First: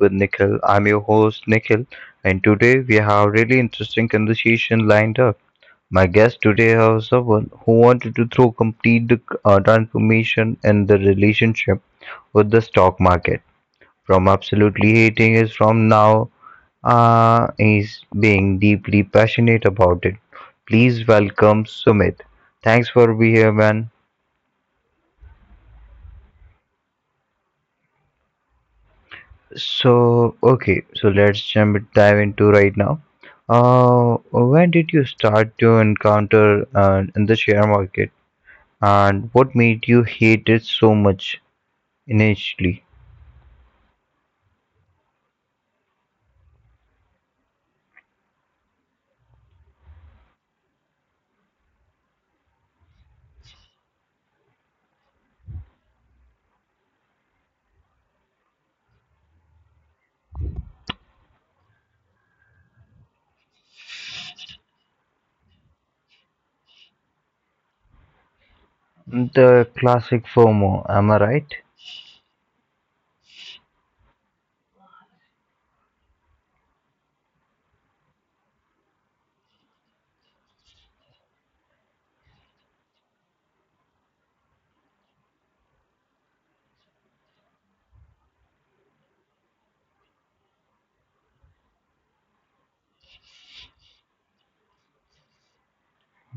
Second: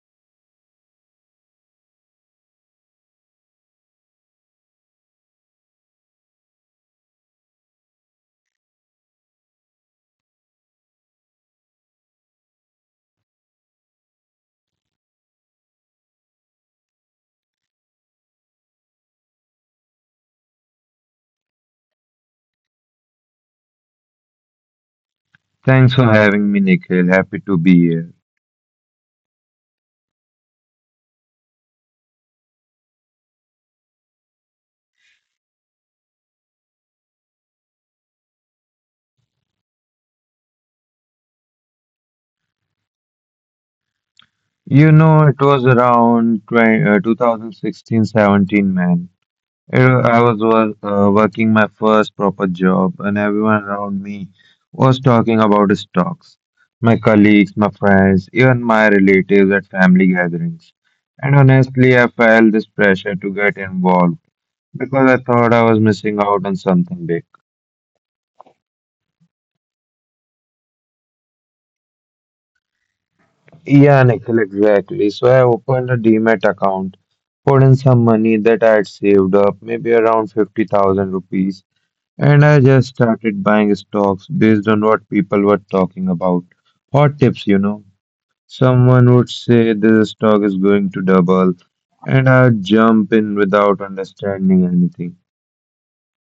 with Nikhil. I'm your host Nikhil, and today we have really interesting conversation lined up. My guest today is someone who wanted to throw complete transformation in the relationship with the stock market. From absolutely hating is from now, he's being deeply passionate about it. Please welcome Sumit. Thanks for being here, man. Thanks for having me, Nikhil. Happy to be here. So, okay, so let's jump dive into right now. When did you start to encounter in the share market, and what made you hate it so much initially? You know, it was around 2016 17, man. I was working my first proper job, and everyone around me was talking about stocks. My colleagues, my friends, even my relatives at family gatherings. And honestly, I felt this pressure to get involved because I thought I was missing out on something big. The classic FOMO, am I right? Yeah, Nikhil, exactly. So I opened a Demat account, put in some money that I had saved up, maybe around 50,000 rupees, and I just started buying stocks based on what people were talking about. Hot tips. Someone would say this stock is going to double, and I'd jump in without understanding anything.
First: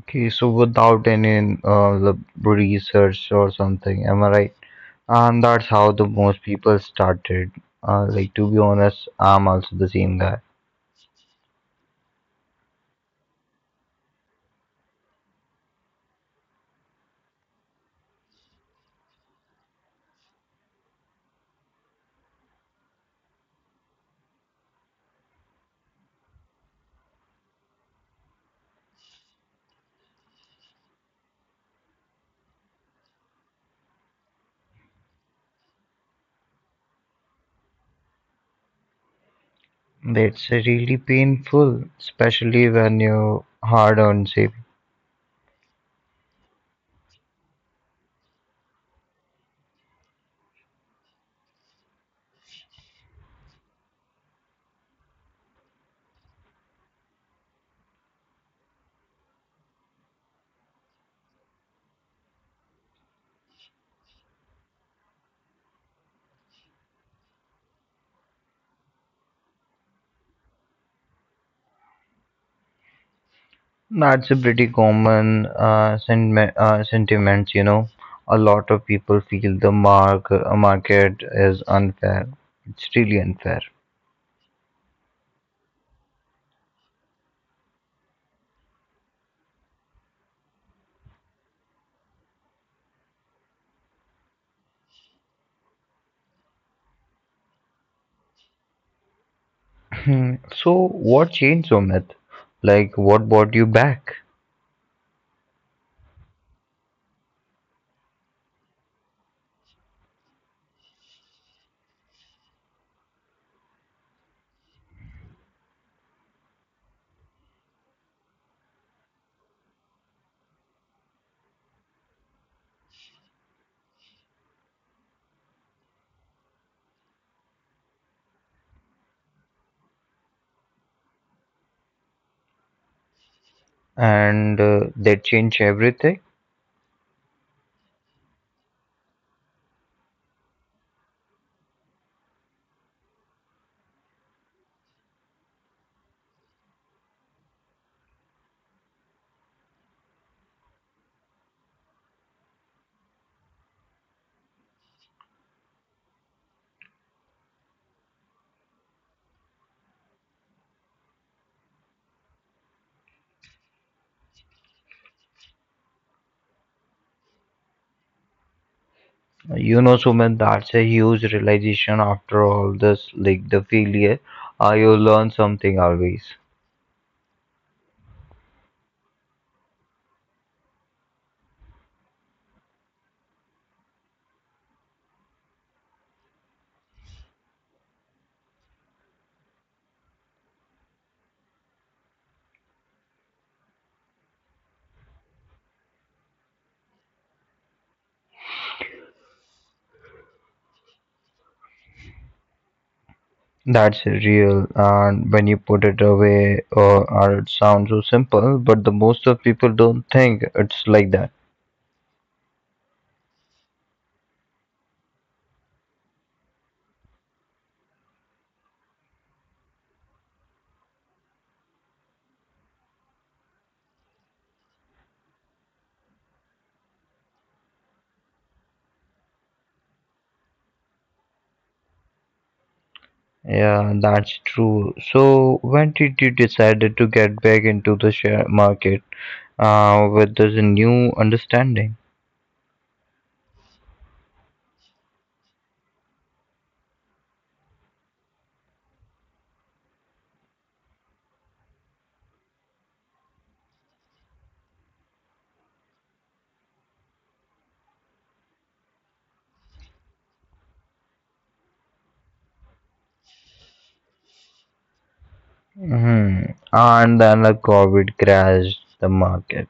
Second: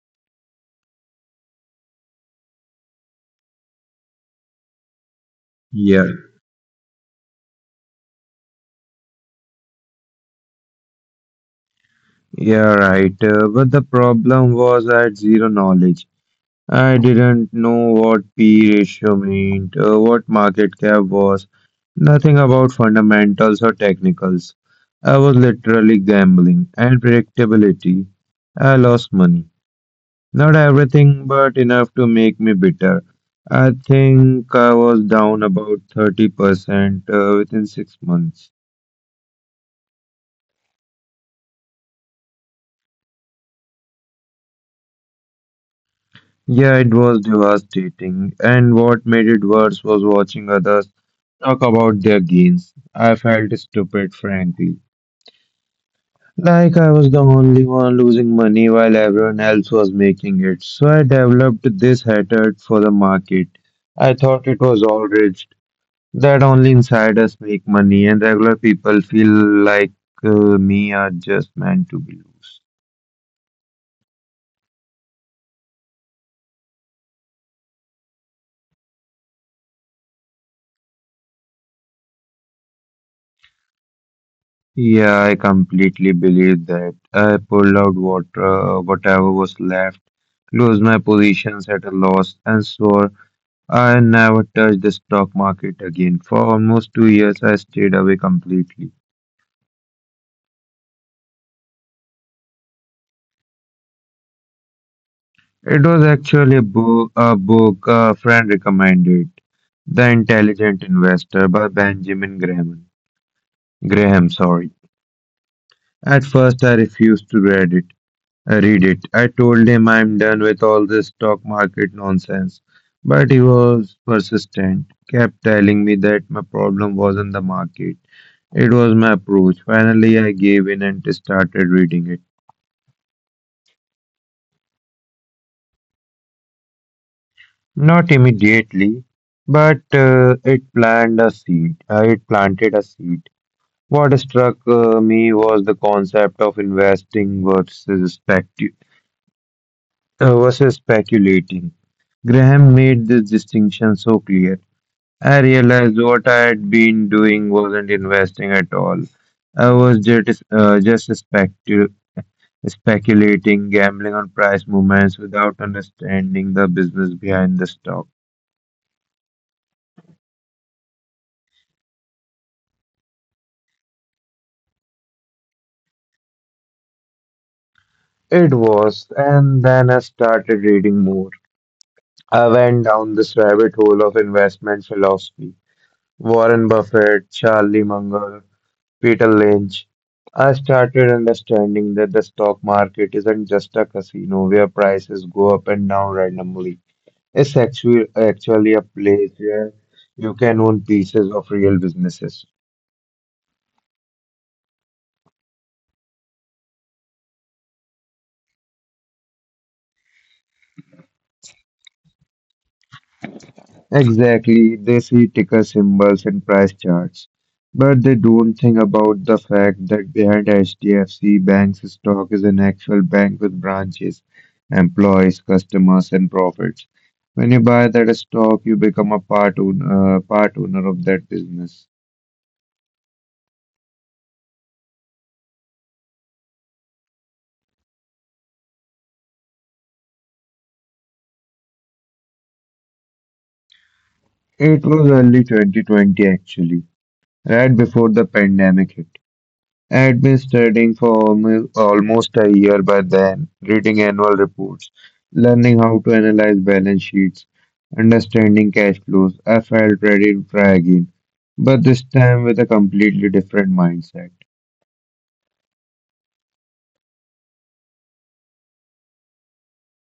Okay, so without any the research or something, am I right? And that's how the Yeah, most people started. Like to be honest, I'm also the same guy. yeah, right. But the problem was I had zero knowledge. I didn't know what P ratio meant, what market cap was, nothing about fundamentals or technicals. I was literally gambling and predictability. I lost money. Not everything, but enough to make me bitter. I think I was down about 30% within six months. That's really painful, especially when you're hard on saving. Yeah, it was devastating. And what made it worse was watching others talk about their gains. I felt stupid, frankly. Like I was the only one losing money while everyone else was making it. So I developed this hatred for the market. I thought it was all rigged, that only insiders make money and regular people feel like uh, me are just meant to be loose. That's a pretty common uh, sentiment, you know. A lot of people feel the market is unfair. It's really unfair. Yeah, I completely believe that. I pulled out whatever was left, closed my positions at a loss, and swore I never touched the stock market again. For almost two years, I stayed away completely. Hmm, so, what changed, Sumit? Like, what brought you back? It was actually book a friend recommended, The Intelligent Investor by Benjamin Graham. Graham, sorry. At first, I refused to read it. I read it. I told him I'm done with all this stock market nonsense. But he was persistent, kept telling me that my problem wasn't the market. It was my approach. Finally, I gave in and started reading it. And that changed everything. Not immediately, but it planted a seed. What struck me was the concept of investing versus speculating. Graham made this distinction so clear. I realized what I had been doing wasn't investing at all. I was just speculating, gambling on price movements without understanding the business behind the stock. You know, Sumit, that's a huge realization after all this, like the failure. You learn something always. It was, and then I started reading more. I went down this rabbit hole of investment philosophy. Warren Buffett, Charlie Munger, Peter Lynch. I started understanding that the stock market isn't just a casino where prices go up and down randomly. It's actually a place where you can own pieces of real businesses. That's real, and when you put it away, or it sounds so simple, but the most of people don't think it's like that. Exactly, they see ticker symbols and price charts, but they don't think about the fact that behind HDFC Bank's stock is an actual bank with branches, employees, customers, and profits. When you buy that stock, you become a part owner of that business. Yeah, that's true. So when did you decided to get back into the share market with this new understanding? It was early 2020 actually, right before the pandemic hit. I'd been studying for almost a year by then, reading annual reports, learning how to analyze balance sheets, understanding cash flows. I felt ready to try again, but this time with a completely different mindset. Hmm. And then the COVID crashed the market.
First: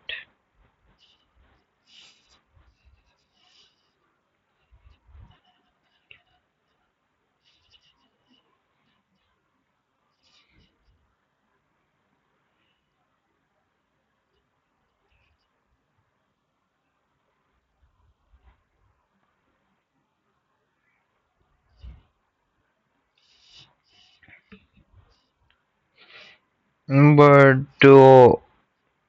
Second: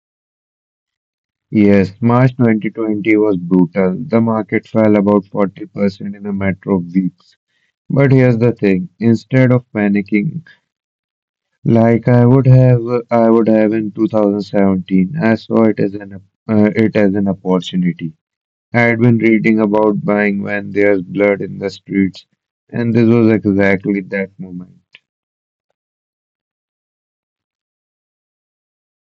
Yes, March 2020 was brutal. The market fell about 40% in a matter of weeks. But here's the thing, instead of panicking, Like I would have, I would have in 2017. I saw it as an opportunity. I had been reading about buying when there's blood in the streets, and this was exactly that moment. Mm, but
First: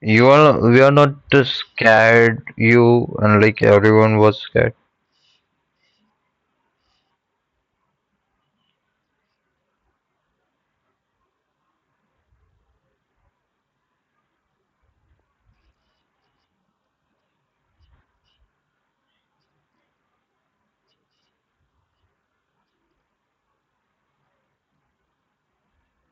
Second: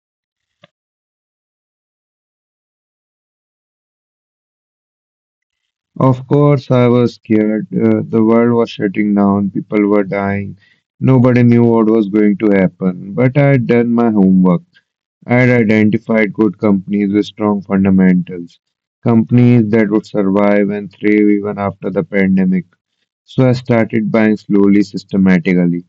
you are we are not scared. You and like everyone was scared. Of course, I was scared. The world was shutting down. People were dying. Nobody knew what was going to happen. But I had done my homework. I had identified good companies with strong fundamentals, companies that would survive and thrive even after the pandemic. So I started buying slowly, systematically.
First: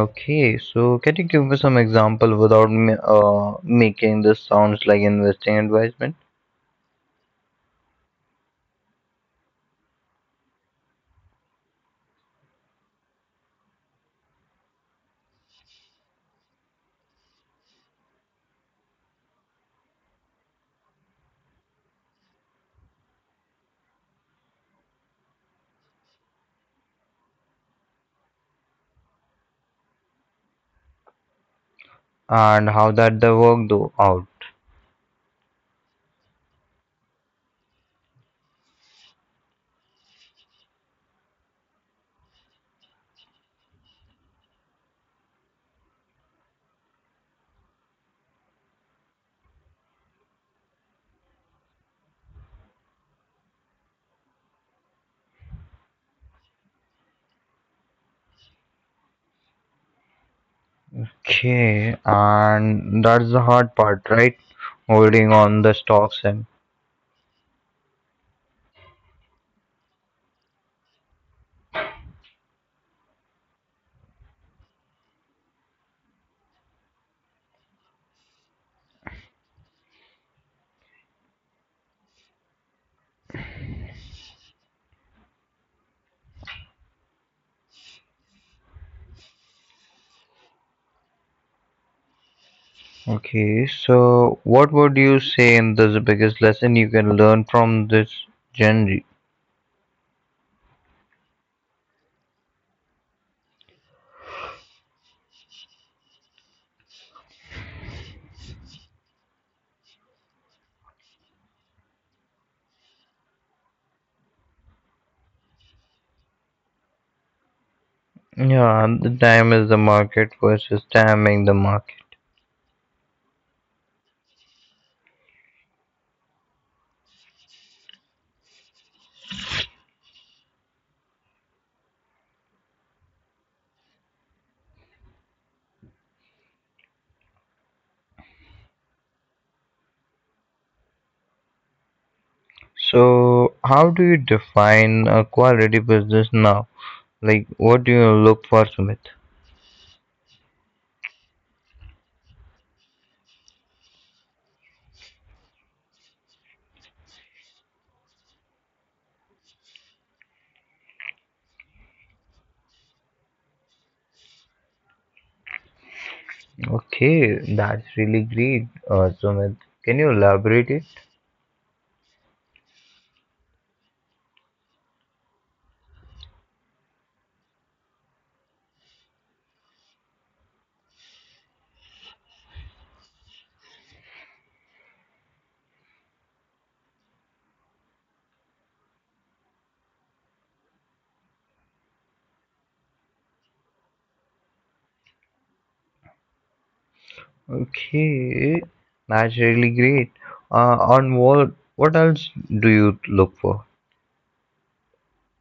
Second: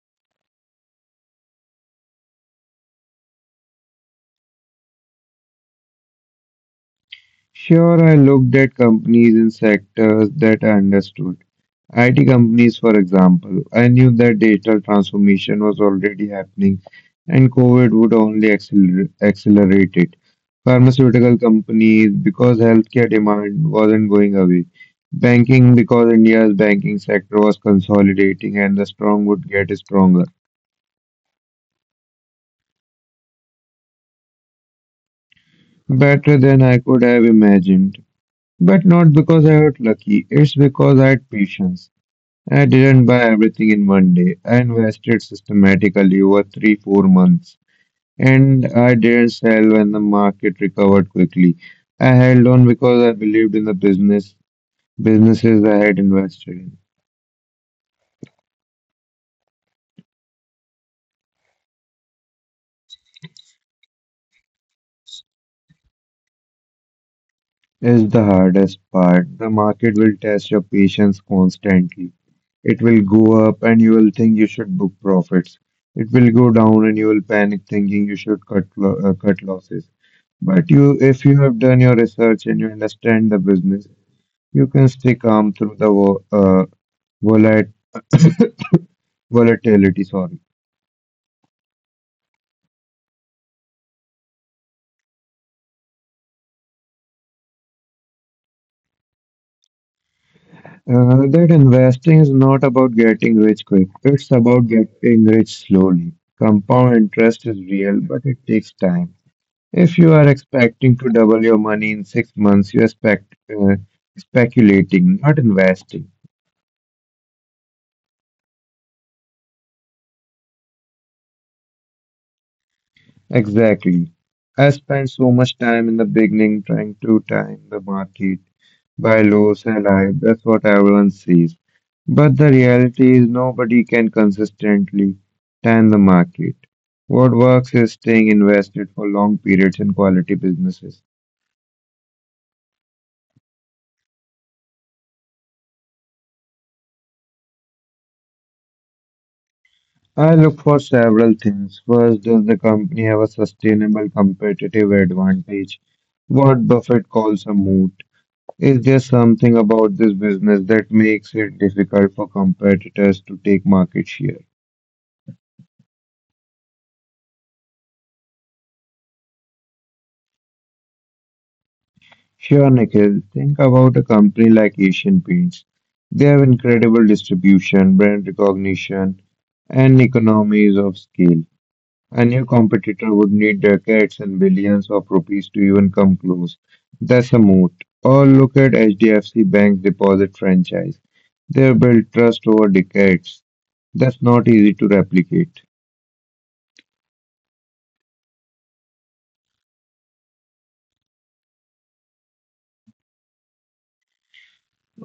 Okay, so can you give me some example without me, making this sounds like investing advisement Sure, I looked at companies in sectors that I understood IT companies, for example. I knew that digital transformation was already happening and COVID would only accelerate it. Pharmaceutical companies, because healthcare demand wasn't going away. Banking, because India's banking sector was consolidating and the strong would get stronger. and how that the work do out? Better than I could have imagined. But not because I was lucky, it's because I had patience. I didn't buy everything in one day. I invested systematically over three, four months, and I didn't sell when the market recovered quickly. I held on because I believed in the businesses I had invested in. Okay, and that's the hard part, right? Holding on the stocks and Is the hardest part. The market will test your patience constantly. It will go up and you will think you should book profits. It will go down and you will panic thinking you should cut losses. But you, if you have done your research and you understand the business, you can stay calm through the volat- volatility. Sorry. okay, so what would you say in this biggest lesson you can learn from this genre? That investing is not about getting rich quick. It's about getting rich slowly. Compound interest is real, but it takes time. If you are expecting to double your money in six months, you are uh, speculating, not investing. Yeah, the time is the market versus timing the market. Exactly. I spent so much time in the beginning trying to time the market, buy low, sell high. That's what everyone says. But the reality is nobody can consistently time the market. What works is staying invested for long periods in quality businesses. So, how do you define a quality business now? Like, what do you look for, Sumit? I look for several things. First, does the company have a sustainable competitive advantage? What Buffett calls a moat. Is there something about this business that makes it difficult for competitors to take market share? Okay, that's really great, Sumit. Can you elaborate it? Sure, Nikhil. Think about a company like Asian Paints. They have incredible distribution, brand recognition, and economies of scale. A new competitor would need decades and billions of rupees to even come close. That's a moat. Or look at HDFC Bank's deposit franchise. They have built trust over decades. That's not easy to replicate. Okay, that's really great. On what else do you look for?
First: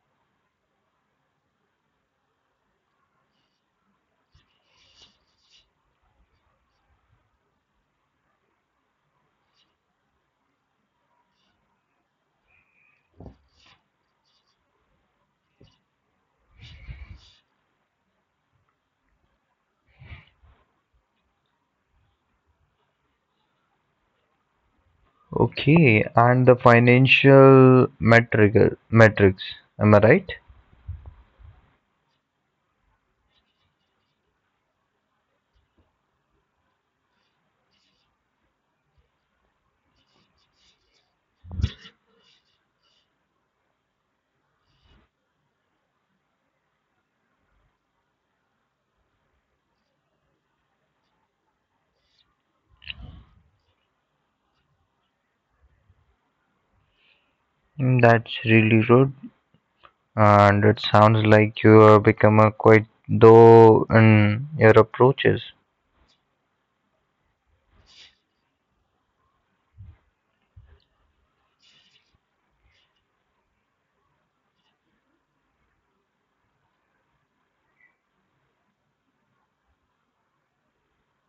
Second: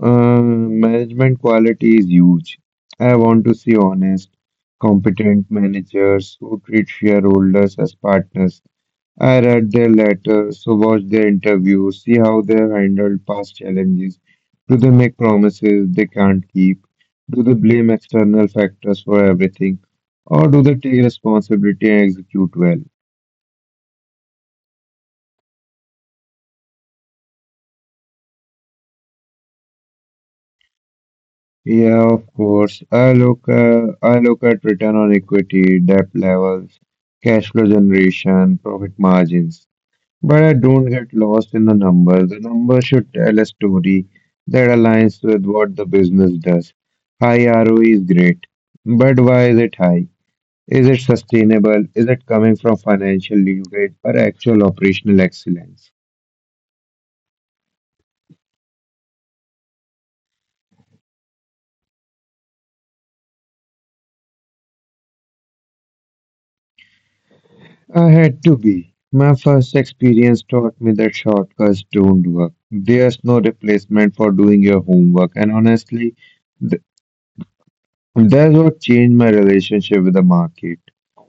Management quality is huge. I want to see honest, competent managers who treat shareholders as partners. I read their letters, so watch their interviews, see how they handled past challenges. Do they make promises they can't keep? Do they blame external factors for everything? Or do they take responsibility and execute well? Okay, and the financial metric metrics. Am I right? Yeah, of course. I look at return on equity, debt levels, cash flow generation, profit margins. But I don't get lost in the numbers. The numbers should tell a story that aligns with what the business does. High ROE is great, but why is it high? Is it sustainable? Is it coming from financial leverage or actual operational excellence? Mm, that's really good, and it sounds like you have become a quite though in your approaches. I had to be. My first experience taught me that shortcuts don't work. There's no replacement for doing your homework. And honestly, th- that's what changed my relationship with the market.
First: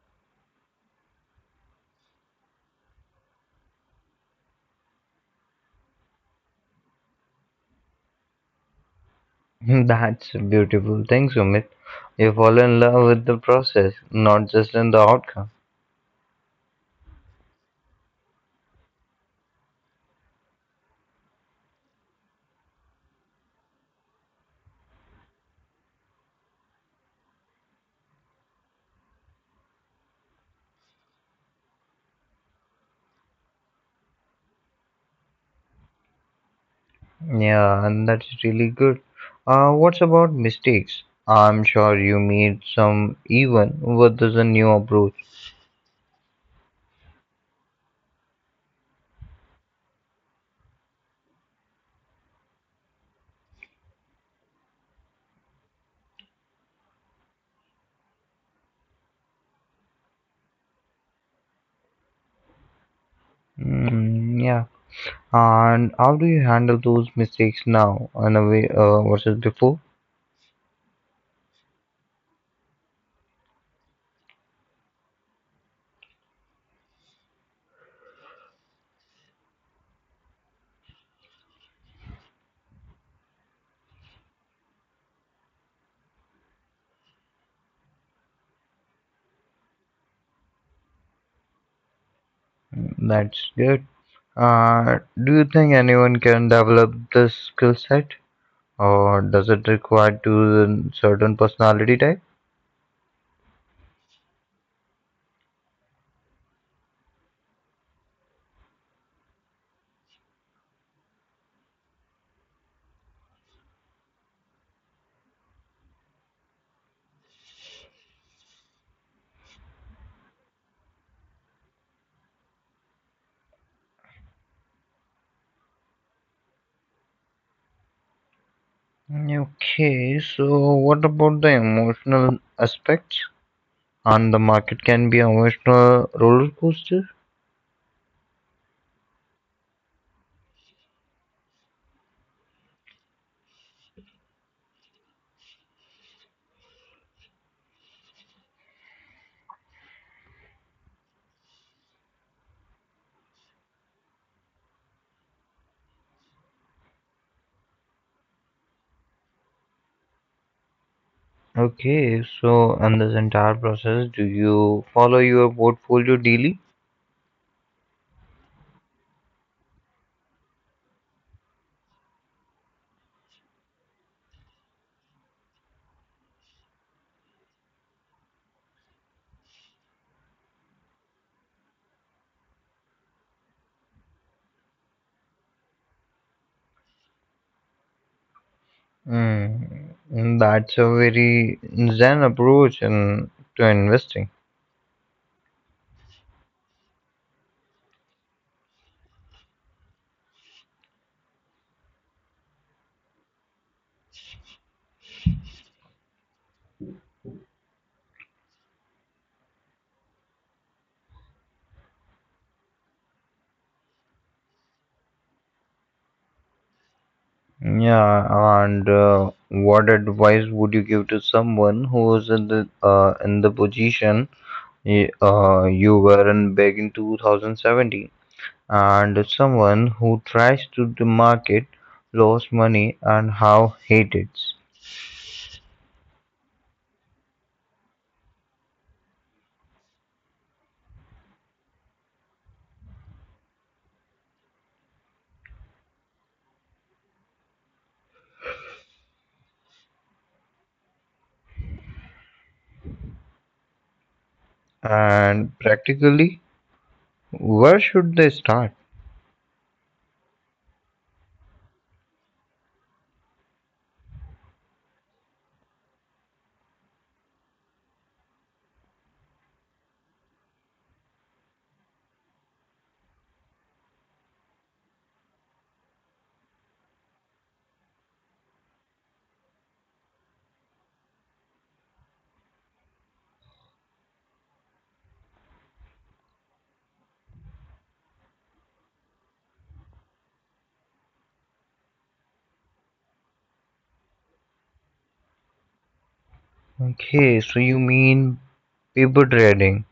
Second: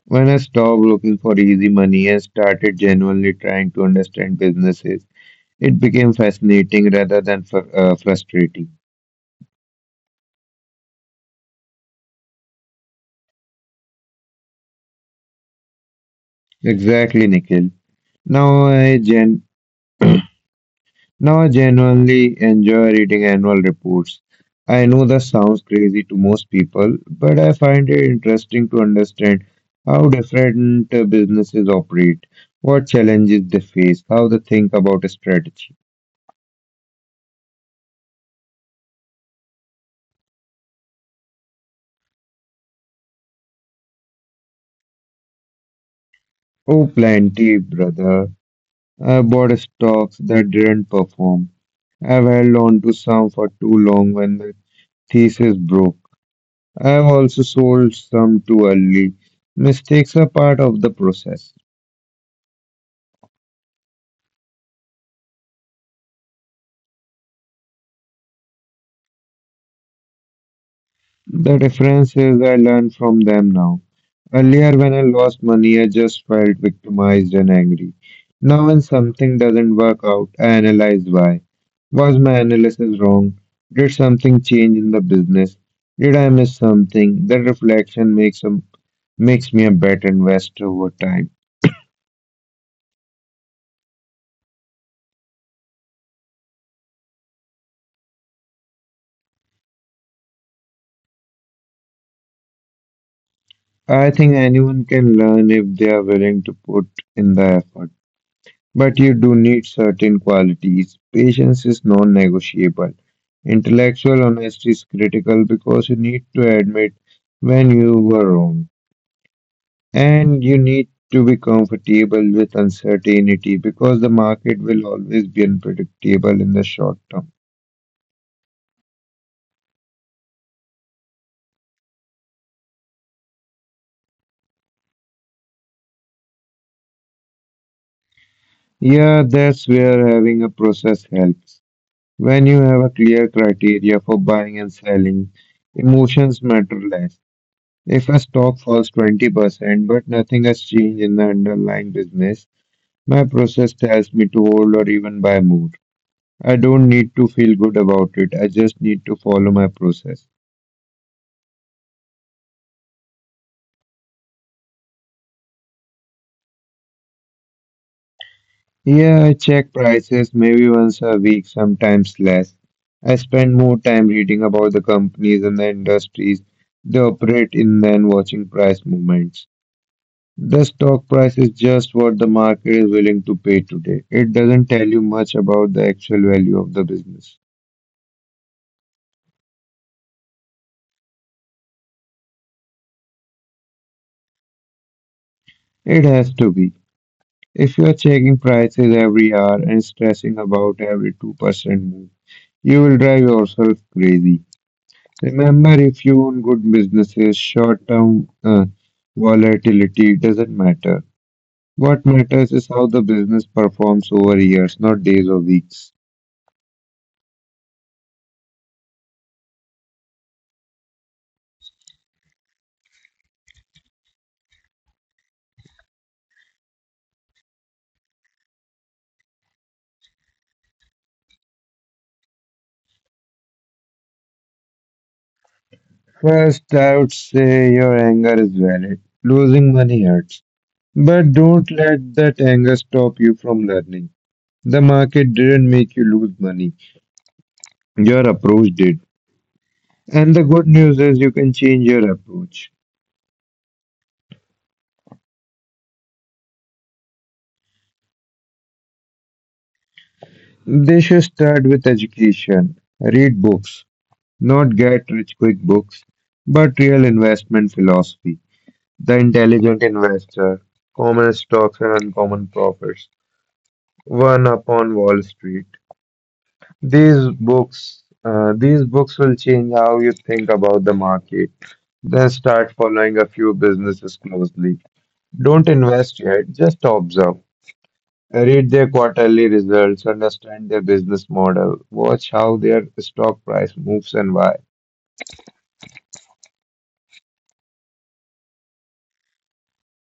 When I stopped looking for easy money and started genuinely trying to understand businesses, it became fascinating rather than frustrating. That's beautiful. Thanks, Sumit. You fall in love with the process, not just in the outcome. Exactly, Nikhil. Now I gen Now I genuinely enjoy reading annual reports. I know that sounds crazy to most people, but I find it interesting to understand how different businesses operate, what challenges they face, how they think about strategy. Yeah, and that's really good. What's about mistakes? I'm sure you made some even with this a new approach. Oh, plenty, brother. I bought stocks that didn't perform. I've held on to some for too long when the thesis broke. I've also sold some too early. Mistakes are part of the process. Mm, yeah. And how do you handle those mistakes now in a way versus before? The differences I learned from them now. Earlier, when I lost money, I just felt victimized and angry. Now, when something doesn't work out, I analyze why. Was my analysis wrong? Did something change in the business? Did I miss something? That reflection makes me a better investor over time. Mm, that's good. Do you think anyone can develop this skill set, or does it require to a certain personality type? I think anyone can learn if they are willing to put in the effort. But you do need certain qualities. Patience is non negotiable. Intellectual honesty is critical because you need to admit when you were wrong. And you need to be comfortable with uncertainty because the market will always be unpredictable in the short term. Okay, so what about the emotional aspects? And the market can be emotional roller coaster. Yeah, that's where having a process helps. When you have a clear criteria for buying and selling, emotions matter less. If a stock falls 20%, but nothing has changed in the underlying business, my process tells me to hold or even buy more. I don't need to feel good about it. I just need to follow my process. Okay, so in this entire process, do you follow your portfolio daily? Yeah, I check prices maybe once a week, sometimes less. I spend more time reading about the companies and the industries they operate in than watching price movements. The stock price is just what the market is willing to pay today. It doesn't tell you much about the actual value of the business. Mm, mm, that's a very zen approach in, to investing. It has to be. If you are checking prices every hour and stressing about every 2% move, you will drive yourself crazy. Remember, if you own good businesses, short term volatility doesn't matter. What matters is how the business performs over years, not days or weeks. Yeah, and what advice would you give to someone who is in the in the position you were in back in 2017? And someone who tries to the market lost money and how hated First, I would say your anger is valid. Losing money hurts. But don't let that anger stop you from learning. The market didn't make you lose money. Your approach did. And the good news is you can change your approach. and practically where should they start They should start with education. Read books, not get rich quick books, but real investment philosophy. The intelligent investor, common stocks and uncommon profits, one upon Wall Street. These books will change how you think about the market. Then start following a few businesses closely. Don't invest yet, just observe. Read their quarterly results, understand their business model, watch how their stock price moves and why. okay so you mean paper trading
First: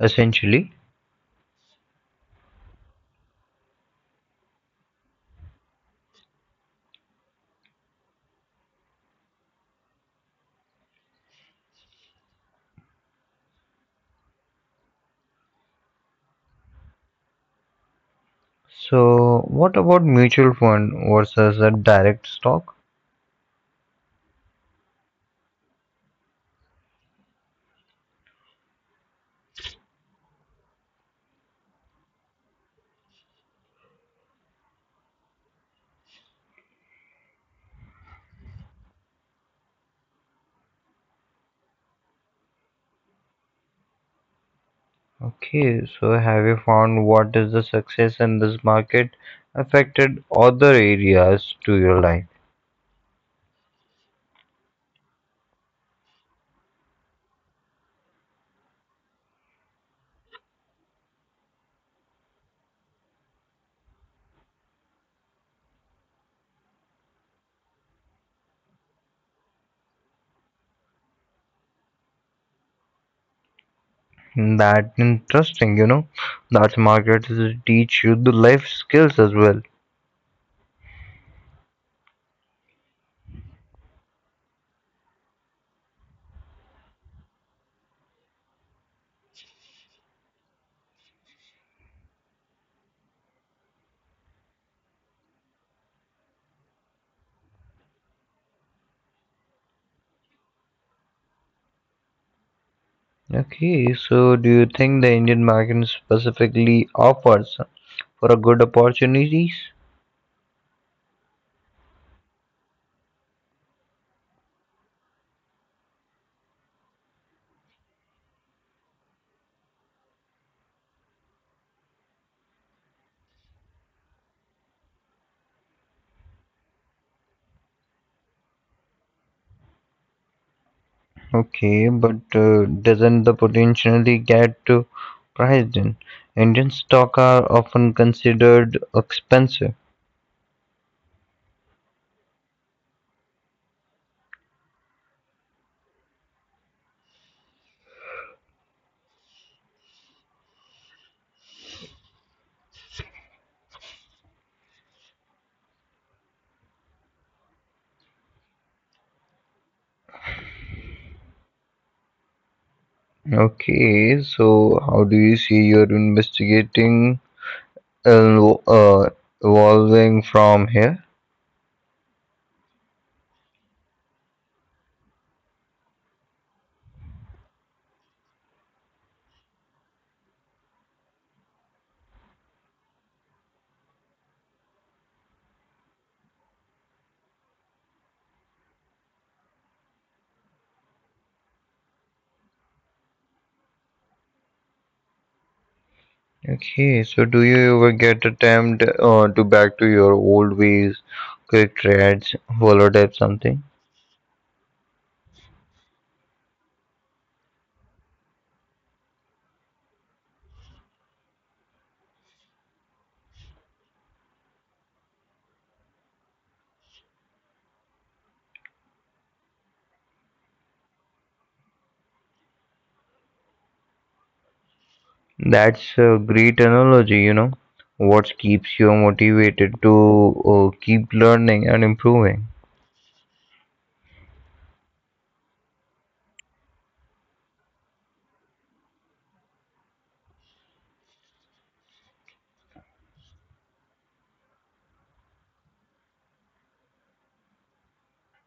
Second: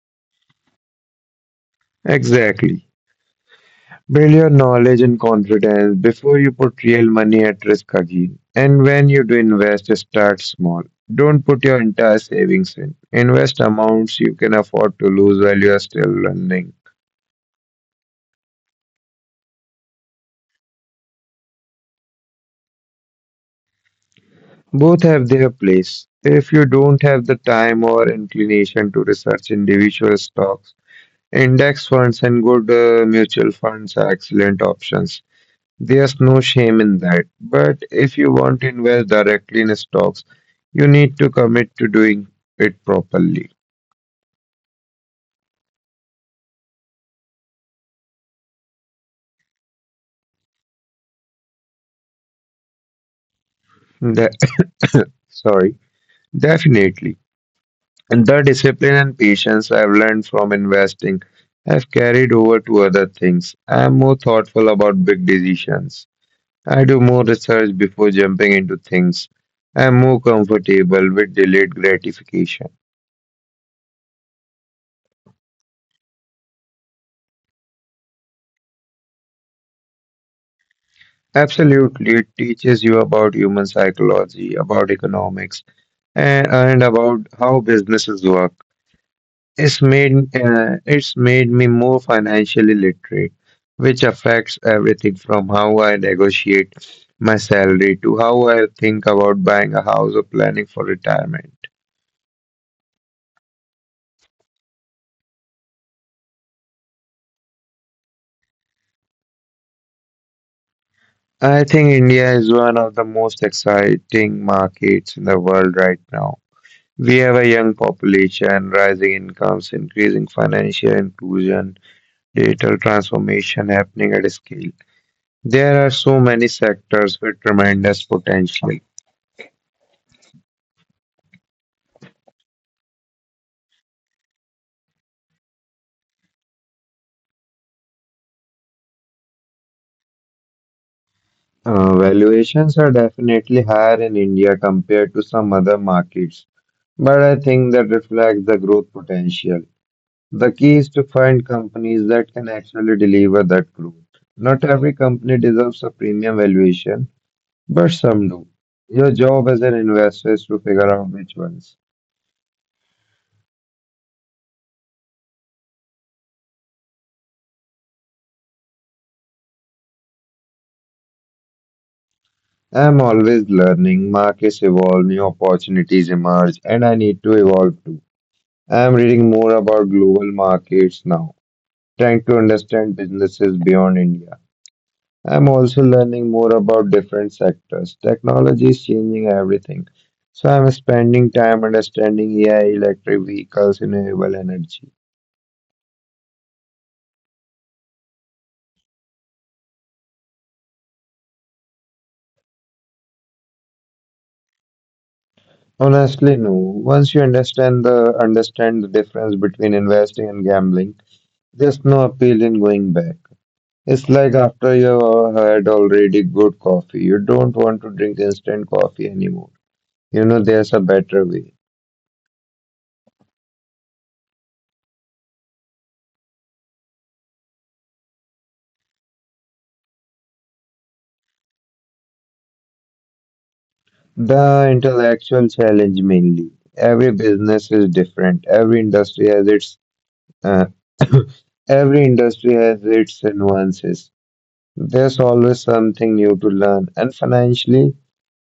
essentially Exactly. Build your knowledge and confidence before you put real money at risk again. And when you do invest, start small. Don't put your entire savings in. Invest amounts you can afford to lose while you are still learning. so what about mutual fund versus a direct stock Both have their place. If you don't have the time or inclination to research individual stocks, index funds and good mutual funds are excellent options. There's no shame in that. But if you want to invest directly in stocks, you need to commit to doing it properly. okay so have you found what is the success in this market affected other areas to your life. The- Sorry, definitely. And the discipline and patience I've learned from investing have carried over to other things. I'm more thoughtful about big decisions. I do more research before jumping into things. I'm more comfortable with delayed gratification. That interesting, you know. That's markets will teach you the life skills as well. Absolutely. It teaches you about human psychology, about economics, and about how businesses work. It's made me more financially literate, which affects everything from how I negotiate my salary to how I think about buying a house or planning for retirement. Okay, so do you think the Indian market specifically offers for a good opportunities? I think India is one of the most exciting markets in the world right now. We have a young population, rising incomes, increasing financial inclusion, digital transformation happening at scale. There are so many sectors with tremendous potential. Okay, but doesn't the potentially get to priced in? Indian stock are often considered expensive. Valuations are definitely higher in India compared to some other markets, but I think that reflects the growth potential. The key is to find companies that can actually deliver that growth. Not every company deserves a premium valuation, but some do. Your job as an investor is to figure out which ones. Okay, so how do you see your investigating el- uh, evolving from here? I'm always learning. Markets evolve, new opportunities emerge, and I need to evolve too. I'm reading more about global markets now, trying to understand businesses beyond India. I'm also learning more about different sectors. Technology is changing everything. So I'm spending time understanding AI, electric vehicles, renewable energy. Okay, so do you ever get a tempt to back to your old ways, quick trades, follow up something? Honestly, no. Once you understand the difference between investing and gambling, there's no appeal in going back. It's like after you have had already good coffee, you don't want to drink instant coffee anymore. You know, there's a better way. That's a great analogy, you know. What keeps you motivated to keep learning and improving? The intellectual challenge mainly. Every business is different. Every industry has its uh, every industry has its nuances. There's always something new to learn, and financially,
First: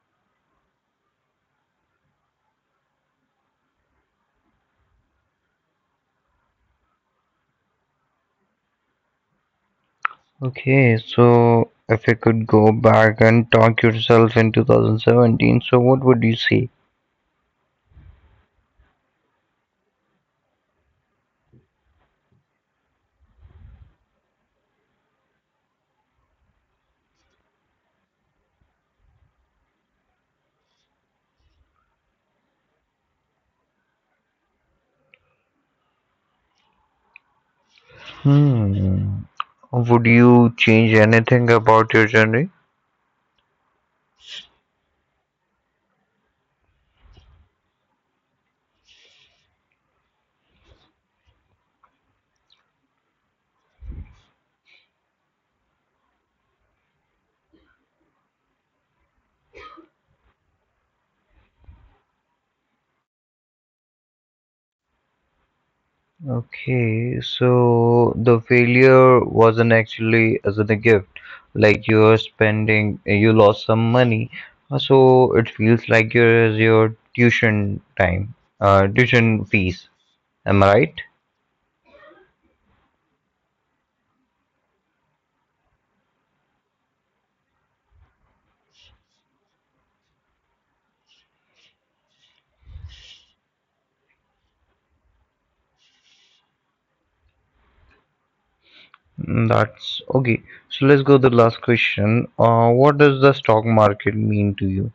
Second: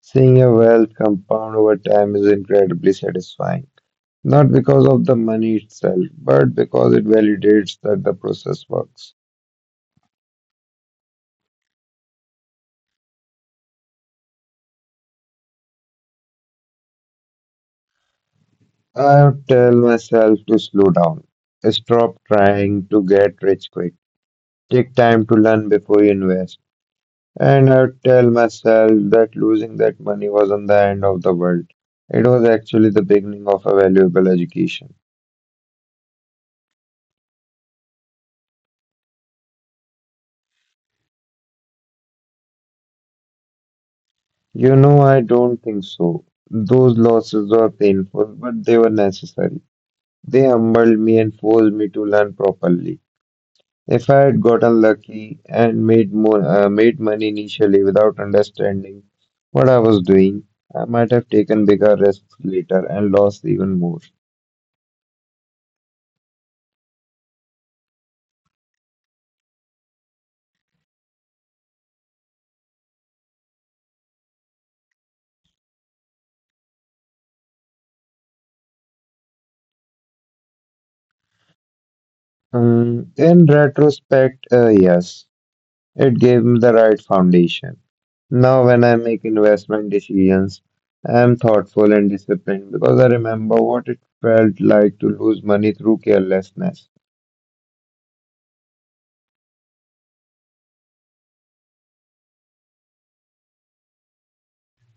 seeing your wealth compound over time is incredibly satisfying. Not because of the money itself, but because it validates that the process works. Okay, so if you could go back and talk yourself in 2017, so what would you say? I tell myself to slow down. Stop trying to get rich quick. Take time to learn before you invest. And I tell myself that losing that money wasn't the end of the world. It was actually the beginning of a valuable education. Hmm, would you change anything about your journey? You know, I don't think so. Those losses were painful, but they were necessary. They humbled me and forced me to learn properly. If I had gotten lucky and made money initially without understanding what I was doing, I might have taken bigger risks later and lost even more. Okay, so the failure wasn't actually as not a gift. Like you're spending, you lost some money, so it feels like your tuition time, tuition fees. Am I right? In retrospect, yes, it gave me the right foundation. Now, when I make investment decisions, I am thoughtful and disciplined because I remember what it felt like to lose money through carelessness. Mm, that's okay. So let's go to the last question. What does the stock market mean to you?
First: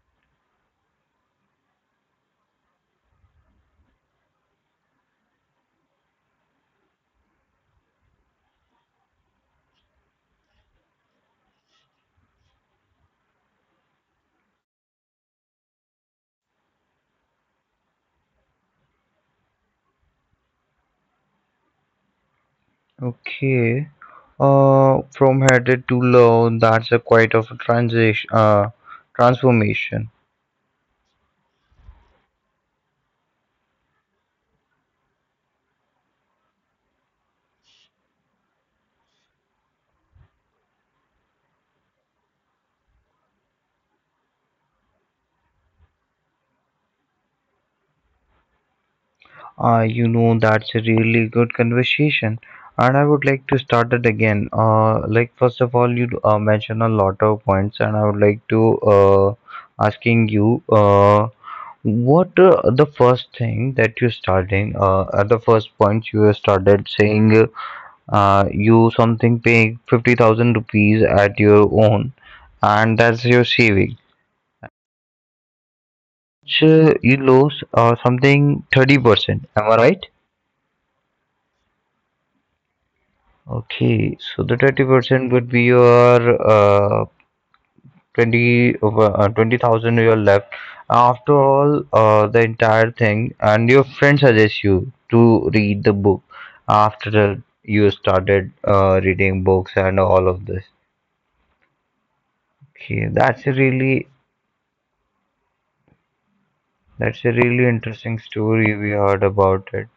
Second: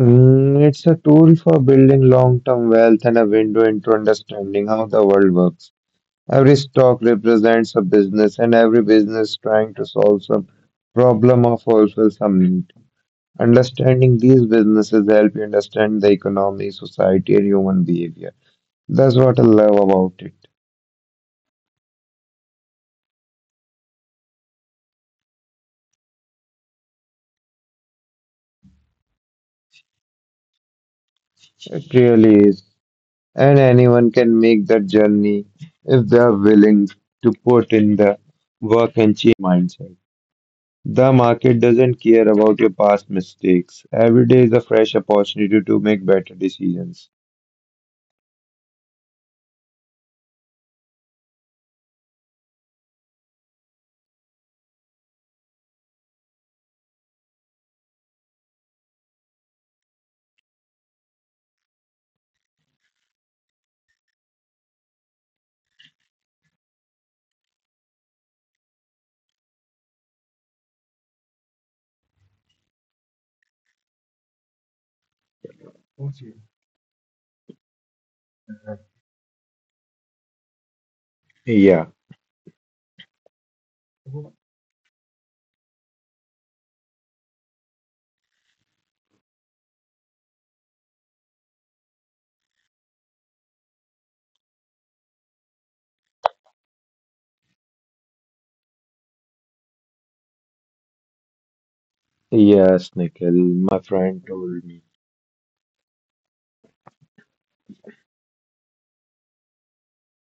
Mm, it's a tool for building long-term wealth and a window into understanding how the world works. Every stock represents a business, and every business trying to solve some problem or fulfill some need. Understanding these businesses help you understand the economy, society, and human behavior. That's what I love about it. Okay. From headed to low, that's a quite of a transition, transformation. It really is. And anyone can make that journey if they are willing to put in the work and change mindset. The market doesn't care about your past mistakes. Every day is a fresh opportunity to make better decisions. You know, that's a really good conversation, and I would like to start it again. Like first of all, you mentioned a lot of points, and I would like to asking you what the first thing that you starting at the first point you started saying you something paying 50,000 rupees at your own, and that's your saving. So you lose something 30%. Am I right? Yeah. Okay, so the 30% would be your 20 over 20,000 you are left. After all, the entire thing, and your friend suggests you to read the book after you started reading books and all of this. Yes, Nikhil, Okay, my that's friend really told me. that's a really interesting story. We heard about it.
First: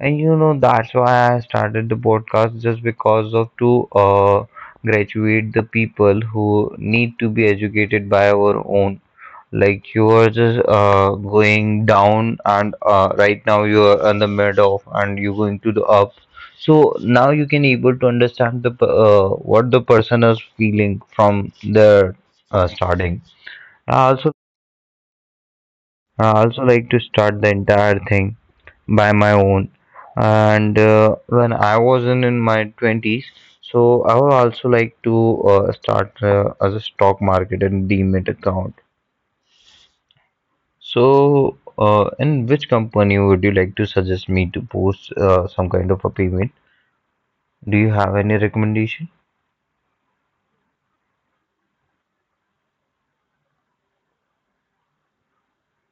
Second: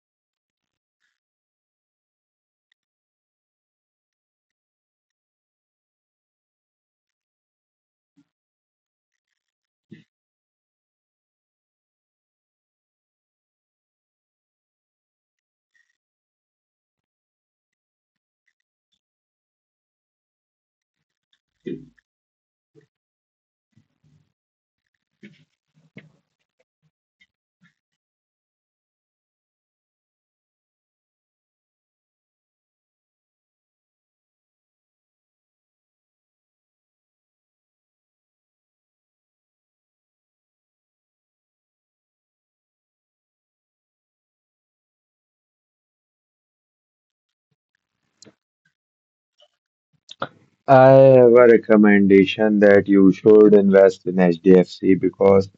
And you know, that's why I started the podcast just because of to graduate the people who need to be educated by our own. Like you are just going down, and right now you are on the mid of, and you're going to the up. So now you can able to understand the what the person is feeling from their starting. I also I also like to start the entire thing by my own and when I wasn't in my 20s, so I would also like to start as a stock market and demat account, so in which company would you like to suggest me to post some kind of a payment, do you have any recommendation? I have a recommendation that you should invest in HDFC because,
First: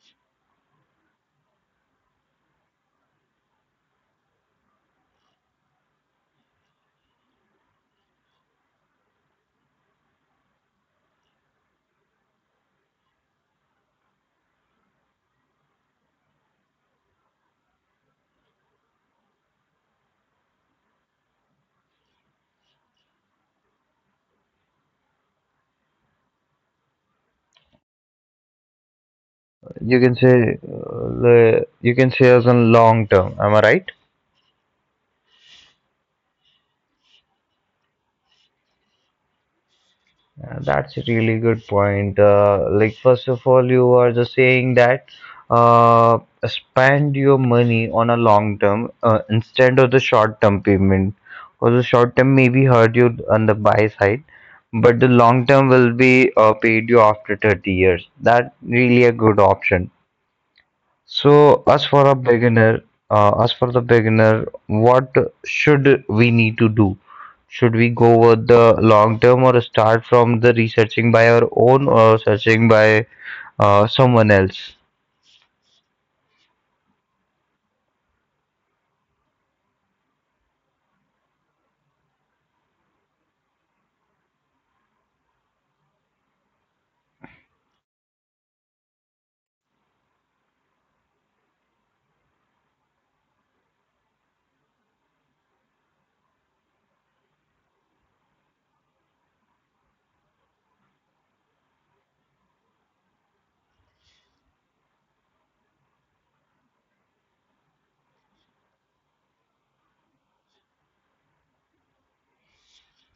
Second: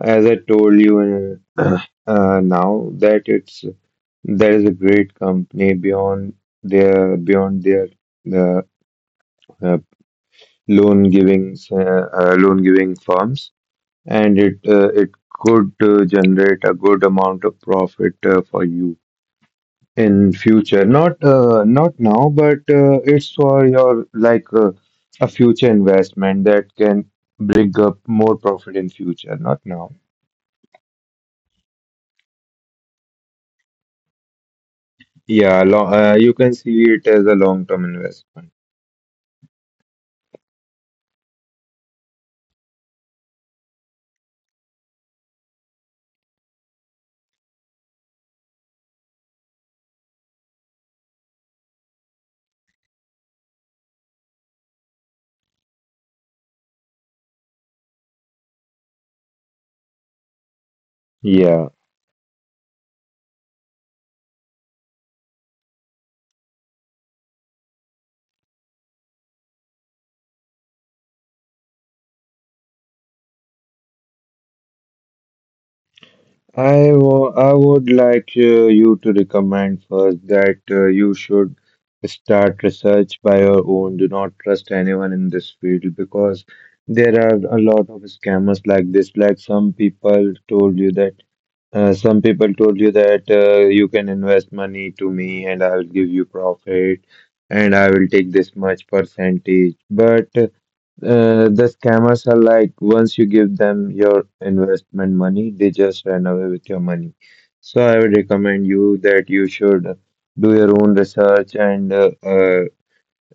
as I told you, now, that it's there is a great company beyond their the uh, loan giving firms. And it could generate a good amount of profit for you in future, not now, but it's for your, like, a future investment that can bring up more profit in future, not now. You can say you can say as a long term, am I right? Yeah, you can see it as a long term investment. That's a really good point. Like, first of all, you are just saying that uh, spend your money on a long term instead of the short term payment. Because the short term maybe hurt you on the buy side, but the long term will be paid you after 30 years. That really a good option. So, Yeah. as for a beginner, as for the beginner, what should we need to do? Should we go with the long term or start from the researching by our own or searching by someone else? I would like you to recommend first that you should start research by your own. Do not trust anyone in this field because there are a lot of scammers like this. Like some people told you that you can invest money to me and I will give you profit and I will take this much percentage. But the scammers are like, once you give them your investment money, they just run away with your money. So I would recommend you that you should do your own research and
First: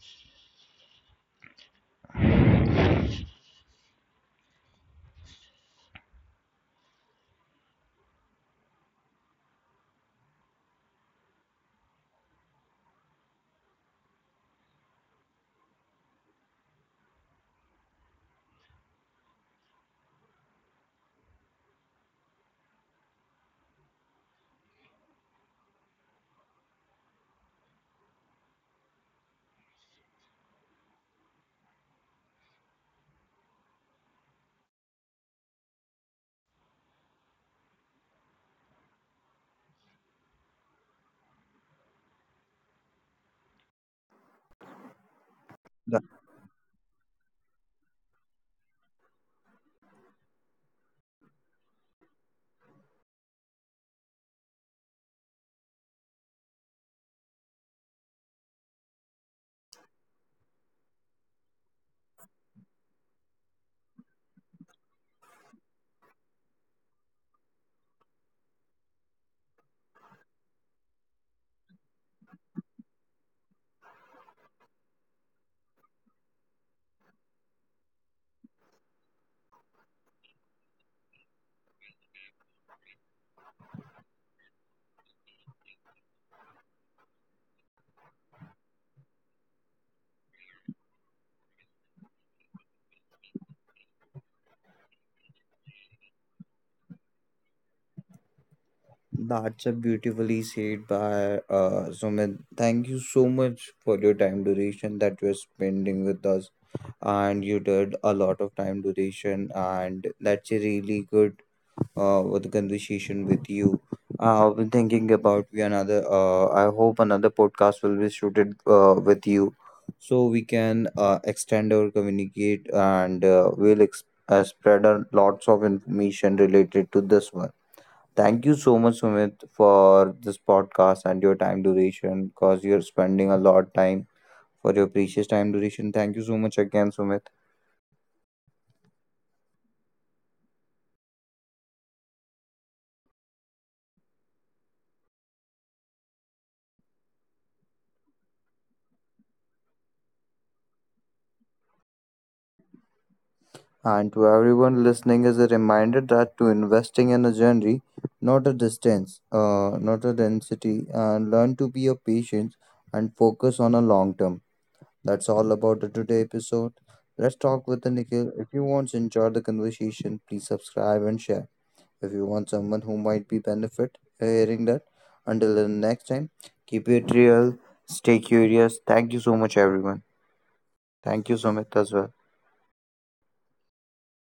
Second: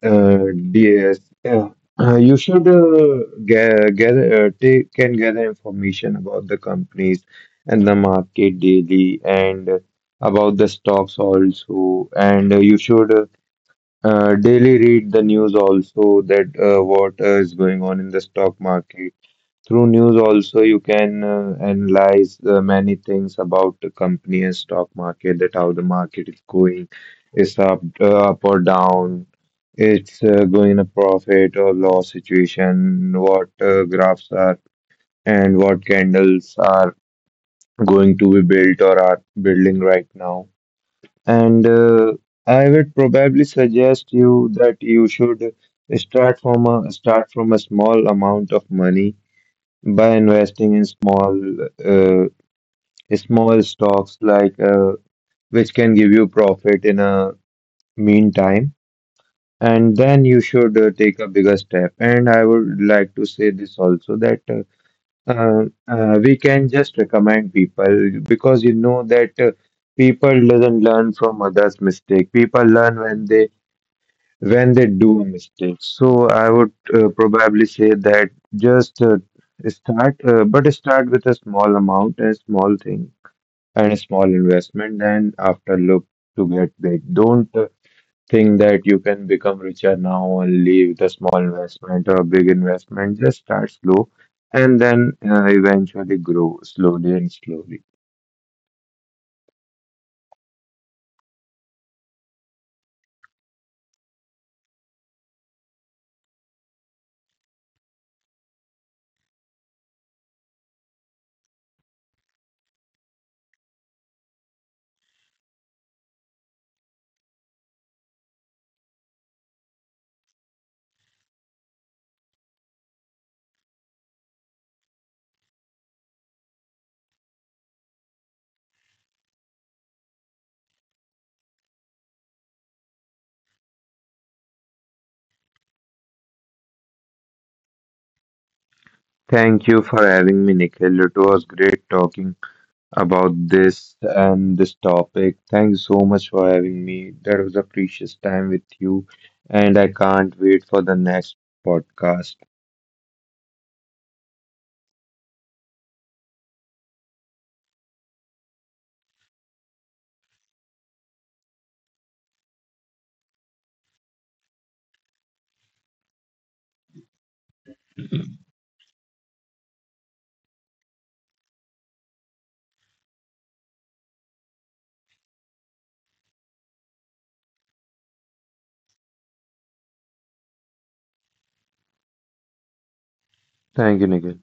uh, DS, uh, you should gather, take can gather information about the companies and the market daily, and about the stocks also, and you should daily read the news also, that what is going on in the stock market. Through news also you can analyze many things about the company and stock market, that how the market is going, is up up or down, it's going a profit or loss situation, what graphs are and what candles are going to be built or are building right now, and I would probably suggest you that you should start from a small amount of money by investing in small uh, small stocks, like which can give you profit in a meantime, and then you should take a bigger step. And I would like to say this also, that we can just recommend people, because you know that people doesn't learn from others mistake, people learn when they do a mistake. So I would probably say that just start, but start with a small amount, a small thing, and a small investment. Then after look to get big. Don't think that you can become richer now only with a small investment or a big investment. Just start slow, and then eventually grow slowly and slowly. That's a beautifully said by Sumit. Thank you so much for your time duration that you're spending with us. And you did a lot of time duration, and that's a really good with the conversation with you. I've been thinking about we another. I hope another podcast will be suited with you, so we can extend our communicate and we'll spread a lots of information related to this one. Thank you so much, Sumit, for this podcast and your time duration, because you're spending a lot time for your precious time duration. Thank you so much again, Sumit. Thank you for having me, Nikhil. It was great talking about this topic. Thanks so much for having me. That was a precious time with you, and I can't wait for the next podcast. And to everyone listening is a reminder that to investing in a journey, not a distance, not a density, and learn to be a patient and focus on a long term. That's all about the today episode. Let's talk with the Nikhil. If you want to enjoy the conversation, please subscribe and share. If you want someone who might be benefit hearing that, until the next time, keep it real, stay curious. Thank you so much, everyone. Thank you, Sumit, as well. Thank you, Nikhil.